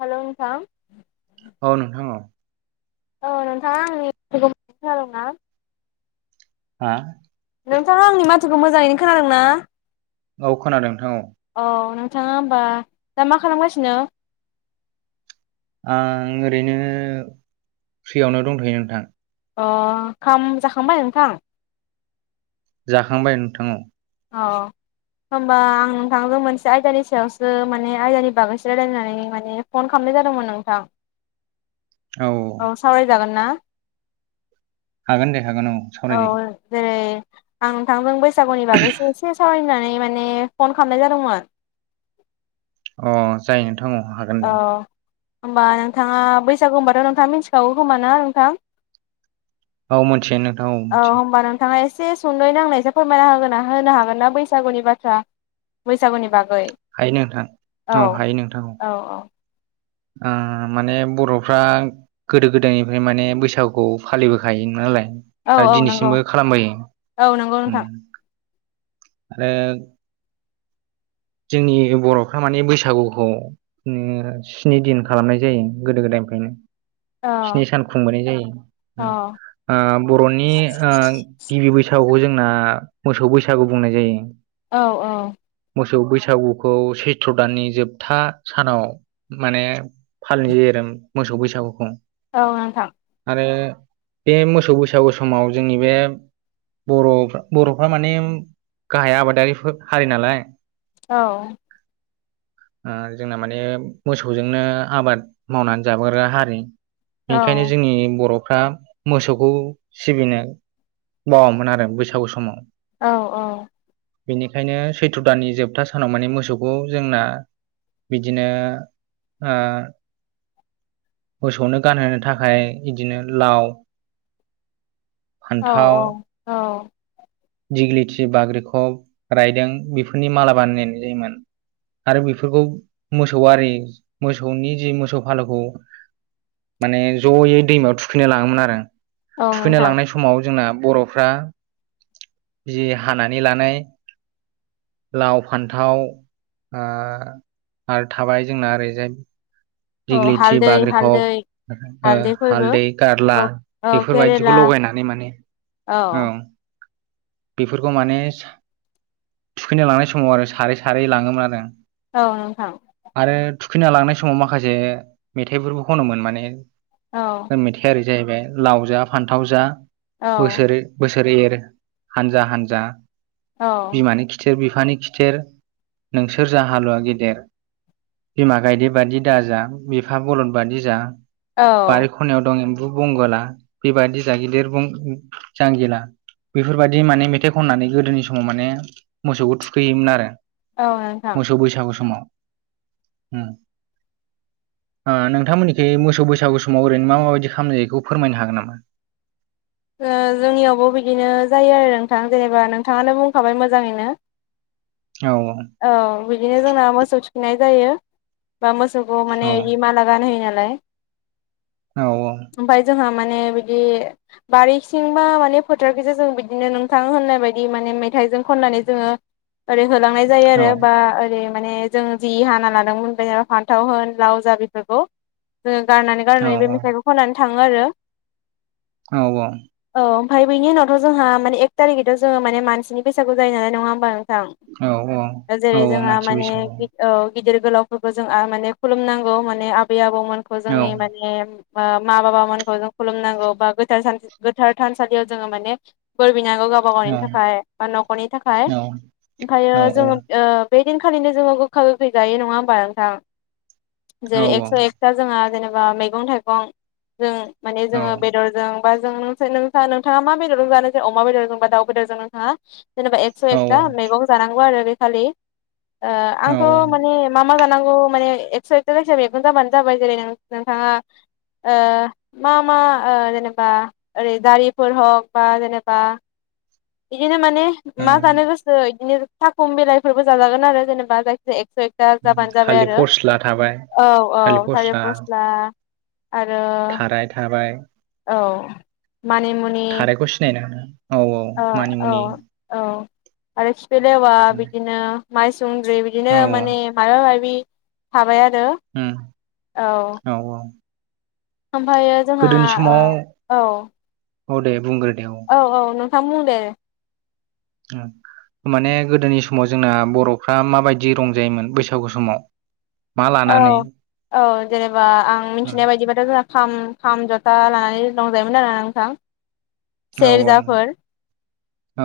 Hello नोंथां औ नोंथां औ। औ नोंथांङा आंनि [unintelligible] हा नोंथाङा आंनि माथोखौ मोजांङैनो खोनादों ना? औ खोनादों। औ नोंथाङा होमबा दा मा खालामगासिनो? आं ओरैनो फ्रिआवनो दंथ'यो नोंथां। अ खाम जाखांबाय नोंथां? जाखांबाय नोंथां औ। अ होम्बा आं नोंथांजों मोनसे आयदानि सायावसो माने आयदानि बागैसो रायलायनानै माने फन खालाम जादोंमोन नोंथां औ सावरायजागोन ना? हागोन दे। हागोन औ सावरायजायो औ जेरै नोंथांजों बैसागुनि बागैसो एसे सावरायनो माने फन खामनाय जादोंमोन। अ जायो नोंथां औ हागोन औ दे। होमबा नोंथाङा बैसागु होनबाथ' नोंथाङा मिथिखागौ खोमा ना नोंथां। औ मोनथियो नों औ होनबा नोंथाङा एस एसे सुंदयै आंनो फोरमायना होगोना होनो हागोन ना बैसागुनि बाथ्रा बैसागुनि बाग हायो नोंथां औ हायो नोंथां। औ ओ माने बर'फ्रा गोदो गोदायनिफ्राय माने बैसागुखौ फालिबोखायो नालाय औ आरो औ नंगौ दिनैसिमबो खालामबोयो औ नंगौ उम नोंथां आरो। जोंनि बर'फ्रा माने बैसागुखौ उम स्नि दिन खालामनाय जायो गोदो गोदाय निफ्रायनो औ स्नि सान खुंबोनाय जायो। औ ओ बर'नि ओ गिबि बैसागुखौ जोंना मोसौ बैसागु बुंनाय जायो। औ औ मोसौ बैसागुखौ सैथ्र' दाननि जोबथा सानाव माने फालिनाय जायो आरो। मोसौ बैसागुखौ। औ नोंथां। आरो बे मोसौ बैसागु समाव जोंनि बे बर' बर'फ्रा माने गाहाय आबादारिफोर हारि नालाय। औ। ओ जोंना माने मोसौजोंनो आबाद मावनानै जाबोग्रा हारि। औ बेनिखायनो जोंनि बर' फ्रा मोसौखौ सिबिनो बावामोन आरो बैसागु समाव औ औ बेनिखायनो सैथ्र' दाननि जोब था सानाव माने मोसौखौ जोंना बिदिनो मोसौनो गानहोनो थाखाय बिदिनो लाव औ फान्थाव औ औ दिग्लिथि बाग्रिखब रायदों बेफोरनि माला बानायनाय जायोमोन। आरो बेफोरखौ मोसौ आरि मोसौनि जि मोसौ फालोखौ माने ज'यै दैमायाव थुखैनो लाङोमोन आरो। औ थुखैना नोंथां लांनाय समाव जोंना बर'फोरा जि हानानै लानाय लाव फान्थाव आरो थाबाय जोंना ओरैजाय औ दिगलिथि हालदै हालदै बाग्रिखौब ओ हालदै गारला औ औ केरेला बेफोरबायदिखौ लगायनानै माने औ बेफोरखौ माने थुखैनो लांनाय समाव आरो सारै सारै लाङोमोन आरो औ नोंथां आरो थुखैना लांनाय समाव माखासे मेथाइफोरबो खनोमोन माने औ मेथाइ आरोखि जाहैबाय लाव जा फान्थाव जा औ बोसोर बोसोर एर एर हानजा हानजा बिमानि खिथेर बि बिफानि खिथेर नोंसोर जा हालुवा गेदेर बिमा गायदे बायदि दा जा बिफा बलद बादि जा। औ बारि खनायाव दं बो बुंगला बेबायादि जा गिदिर बुं जांगिला बेफोरबायाददि माने मेथाइ खननानै गोदोनि समाव माने मोसौखौ थुखैयोमोन आरो औ नोंथां मोसौ बैसागु समाव बुंथिगिरि फोरखौ खोनानो हायाखै [inaudible] नोंथांमोननिख मोसौ बैसागु समाव ओरैनो मा माबायदि खालाम जायो बेखौ फोरमायनो हागोन नामा? ओ जोंनियावबो बिदिनो जायो आरो नोंथां। जेनेबा नोंथाङानो बुंखाबाय मोजाङैनो। औ बिदिनो जोंना मोसौ थुखैनाय जायो बा मोसौ ग औ माने माला गानहोयो नालाय। औ औ ओमफाय जोंहा माने बिदि बारिसिंबा माने फोथारखसो जों बिदिनो नोंथां होननाय बायदि माने मेथाइजों खननानै जोङो ओरै होलांनाय जायो औ आरो बा ओरै माने जों जि हाना लादोंमोन बे फान्थाव होन लाव जा बेफोरखौ जोङो गारनानै औ गारनानै बे मेथाइखौ खोनानै थाङो आरो। औ औ। औ ओमफ्राय बिनि उनावथ' जोंहा मानि एक थारिखैथ' जोंयो माने मानसिनि बैसाखौ जायो नङा होमबा थां औ औ । औ जेरै औ जोंहा मानसि माने बैसागु औ गिदिर गोलावफोरखौ जों आ माने खुलुमनांगौ माने आबै आबौमोनखौ औ जोंनि माने मा बाबामोनखौ जों खुलुमनांगौ बा गो गोथार थानसालियाव जोङो माने लुबैनांगौ गावबा औ गावनि थाखाय बा न'खरनि थाखाय औ ओमफ्रायो औ जोङो बे दिनखालिनो जोङो गोखा गोखै जायो नङा होमबा नोंथां जेरै एक्स' एकथा जोंहा जेनेबा मैगं थाइगं जों माने जोङो बेदरजों जों नोंथाङा मा बेदरजों जानो जे अमा बेदरजोंबा दाव बेदरजों नोंथांङा जेनेबा एकस' औ एकथा मैगं जानांगौ आरो बेखालि औ आंथ' माने मा मा जानांगौ माने एकस एकाथा मैगं जाबानो जाबाय जेरै नोंथाङा आ मा मा आ जेन बा ओरै जारिफोर हक बा जेनेबा बिदिनो माने मा औ जानो गोसो बिदिनो साखम बिलाइफोरबो जाजागोन आरो जेनेबा जायखि एकस एकथा जाबानो जाबाय थालिर आरो फस्ला थाबाय औ औ थालिर फस्ला आरो थाराय थाबाय औ। मानिमुनि थारायखौ सिनायो नों औ औ ओ मानि औ मुनि औ आरो खिफिलेवा बिदिनो माइ सुनद्रि बिदिनो औ औ माने मायाबा माबि थाबाय आरो औ औ ओमफ्रायो जोंहा गोदोनि समाव ओ औ। औ दे बुंग्रो औ औ नोंथां बुं दे। उम। माने गोदोनि समाव जोंना बर'फ्रा माबायदि रंजायोमोन बैसागु समाव? मा औ लानानै औ जेनेबा आं उम, मिथिनाय बायदिबाथ' जोंहा खाम खाम जथा लानानै रंजायोमोन आरोना नोंथां? औ औ सेरजाफोर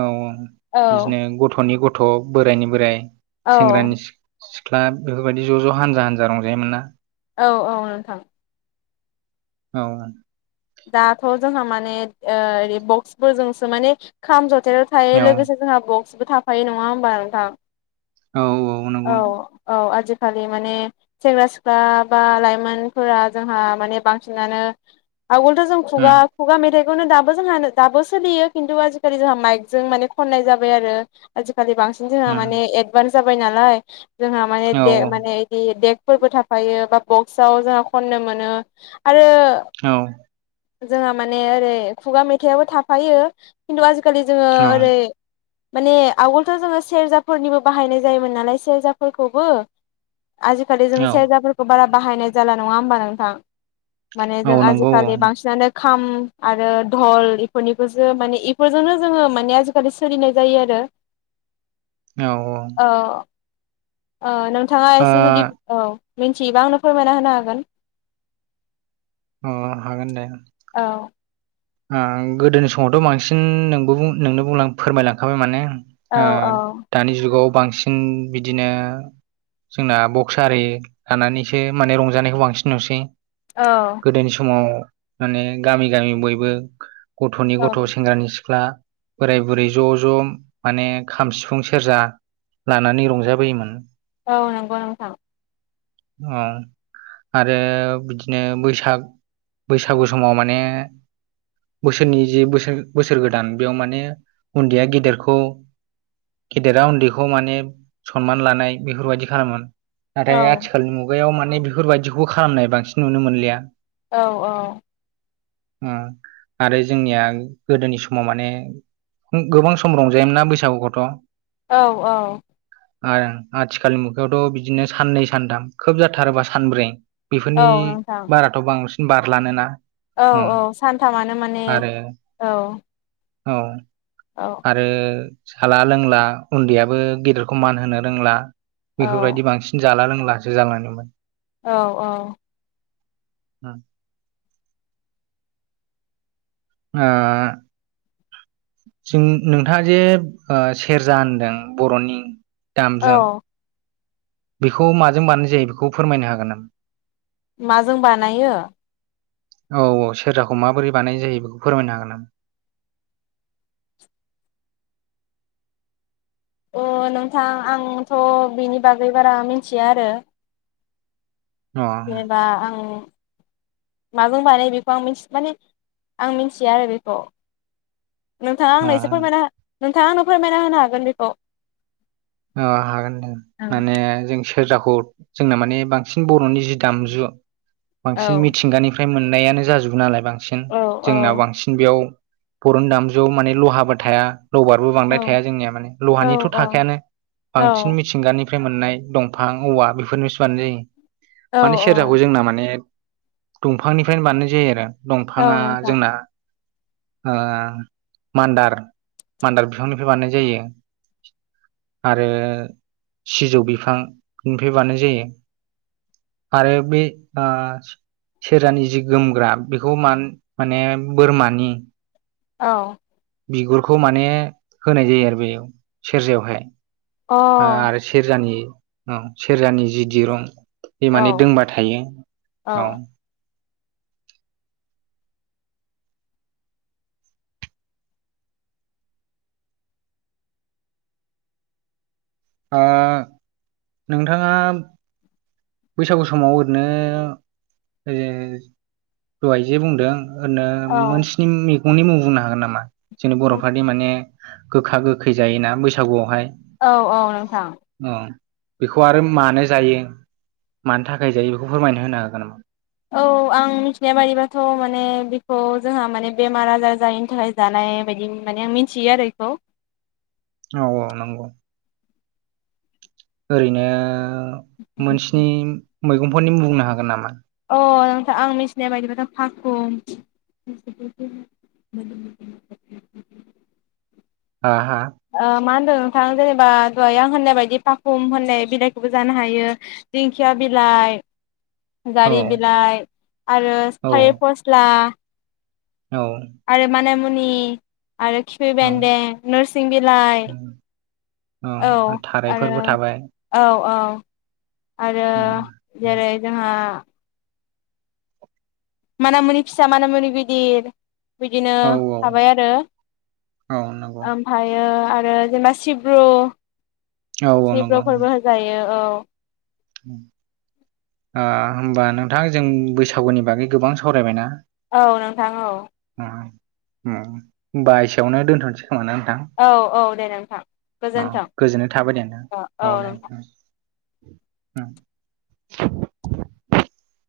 औ औ औ बिदिनो गथ'नि ग थ' बोराइनि बोराइ औ सेंग्रानि सिख्ला बेफोरबायदि ज' ज' हानजा हान्जा रंजायोमोन ना? औ औ नोंथां। औ। दाथ' जोंहा माने ओ बक्सफोरजोंसो माने खाम ज थायाथ' थायो औ लोगोसे जोंहा बक्सबो थाफायो नङा होमबा नोंथां? औ औ नंगौ औ आजि खालि माने सेंग्रा सिख्ला बा लाइमोनफोरा जोंहा माने बांसिनानो आगोलथ जों उम खुगा खुगा मेथाइ खौनो दाबो जोंहानो दाबो सोलियो खिन्थु आजिखालि जोंहा माइक जों माने खननाय जाबाय आरो आजि खालि बांसिन जोंहा उम माने एडभान्स जाबाय नालाय जोंहा माने औ दे माने बिदि देग फोरबो थाफायो बा बक्सआव जोंहा खन्नो मोनो आरो औ जोंहा माने ओरै खुगा मेथाइआबो थाफायो खिन्थु आजिखालि जोङो औ ओरै माने आवगोलथ' जोङो सेरजाफोरनिबो बाहायनाय जायोमोन नालाय सेरजाफोरखौबो? आजिखालि जों औ सेरजाफोरखौ बारा बाहायनाय जाला नङा होमबा नोंथां? माने जों औ नंगौ औ आजिखालि बांसिनानो खाम आरो धल इफोरनिखौसो माने इफोरजोंनो जोङो माने आजिखालि सोलिनाय जायो आरो। [inaudible] [unintelligible] औ औ। औ औ नोंथाङा एसे जुदि औ। मिथियोबा आंनो फोरमायना होनो हागोन। अ हागोन दे। औ ओ गोदोनि समावथ' बांसिन नोंबो बुं नोंनो फोरमायलांखाबाय माने औ ओ औ दानि जुगाव बांसिन बिदिनो जोंना बक्स आरि लानानैसो माने रंजानायखौ बांसिन नुसै। औ गोदोनि समाव माने गामि गामि बयबो गथ'नि औ गथ' सेंग्रानि सिख्ला बोराय बुरै ज' ज' माने खाम सिफुं सेरजा लानानै रंजाबोयोमोन। औ नंगौ नोंथां। औ। आरो बिदिनो बैसाग बैसागु समाव माने बोसोरनि जे बोसोर बोसोर गोदान बेयाव माने उन्दैया गेदेरखौ गेदेरा उन्दैखौ माने सनमान लानाय बेफोरबायदि खालामोमोन। औ नाथाय आथिखालनि मुगायाव माने बेफोरबायदिखौ खालामनाय बांसिन नुनो मोनलिया। औ औ। उम आरो जोंनिया गोदोनि समाव माने गोबां सम रंजायोमोन ना बैसागुखौथ'? औ औ। आरो उम आथिखालनि मुगायावथ' बिदिनो साननै सानथाम खोब जाथारोबा सानब्रै बेफोरनि औ नोंथां बाराथ' बांसिन बारलानोना? औ उम औ सानथामानो माने आरो औ। औ आरो साला लोंला उन्दैयाबो गेदेरखौ मान होनो रोंला औ बेफोरबायदि बांसिन जाला लोंलासो जालांदोंमोन औ औ औ ओ जों नोंथाङा जे सेरजा होनदों बर'नि दामजु औ बेखौ माजों बानाय जायो बेखौ फोरमायनो हागोननामा, माजों बानायो औ औ सेरजाखौ माबोरै बानायनाय जायो बेखौ फोरमायनो हागोन नामा? अ नोंथां आंथ' बिनि बागै बारा मिथिया आरो अ जेनेबा आं माजों बानायो बेखौ आंथि माने आं मिथिया आरो बेखौ नोंथांङा अ आंनो एसे फोरमायना नोंथांङा आंनो फोरमायना होनो हागोन बेखौ। औ हागोन दे माने जों सेरजाखौ जोंना माने बांसिन बर'नि जि दामजु औ बांसिन मिथिंगानिफ्राय मोननायानो जाजोबो नालाय बांसिन औ जोंनाव बांसिन बेयाव बर'नि दामजुआव माने लहाबो थाया लबारबो औ बांद्राय थाया जोंनिया माने औ लहानिथ' थाखायानो। औ बांसिन मिथिंगानिफ्राय मोननाय दंफां औवा बेफोरनिसो बानायनाय जायो। औ माने सेरजाखौ जोंना माने दंफांनिफ्रायनो बानायनाय जायो आरो। औ दंफाङा नोंथां जोंना ओ मान्दार मान्दार बिफांनिफ्राय बानायनाय जायो। आरो सिजौ बिफांनिफ्राय बानाय जायो। आरो बे आ सेरजानि जि गोमग्रा बेखौ मा माने बोरमानि औ। बिगुरखौ माने होनाय जायो आरो बेयाव सेरजायावहाय। अ औ ओ आरो सेरजानि औ सेरजानि जि दिरुं बे माने औ दोंबा थायो औ। ओ नोंथांङा बैसागु समाव ओरैनो ओजै दहायजो बुंदों ओरैनो औ मोनस्नि मैगंनि मुं बुंनो हागोन नामा? जोंनि बर'फोरनि माने गोखा गोखै जायोना बैसागुआवहाय। औ औ नोंथां। औ बेखौ आरो मानो जायो मानो थाखाय जायो बेखौ फोरमायना होनो हागोन नामा? औ आं मिथिनाया बाददिबाथ' माने बेखौ जोंहा माने बेमार आजार जायैनि थाखाय जा नाय बादि माने आं मिथियो आरो बेखौ। औ औ नंगौ। ओरैनो मोनस्नि मैगंफोरनि मुं बुंनो हागोन नामा? अ नोंथां आं मिथिनाय बायदिब्लाथ' फाखु [unintelligible] हा हा? ओ मा होनदों नोंथां? जेनेबा दाहाय आं होननाय बायदि फाखुम होननाय बिलाइखौबो जानो हायो दिंखिया बिलाइ औ जारि बिलाइ आरो औ थालिर फस्ला औ आरो मानामुनि आरो खिफि औ बेन्दों नोरसिं बिलाइ। औ औ आरो थारायफोरबो थाबाय औ औ। आरो ओ, जेरै जोंहा मानामुनि फिसा मानामुनि गिदिर। बिदिनो औ थाबाय आरो औ नंगौ ओमफ्रायो आ रो जेनेबा सिब्रु औ औ सिब्रु नंगौ फोरबो होजायो औ। ओ होमबा नोंथां जों बैसागुनि बागै गोबां सावरायबायना? औ नोंथां औ। ओ, उम होमबा एसेयावनो दोनथ'नोसै खोमा ना नोंथां? औ औ दे नोंथां अ गोजोन्थों गोजोननाय थाबाय दे नोंथां औ दे नोंथां। [unintelligible]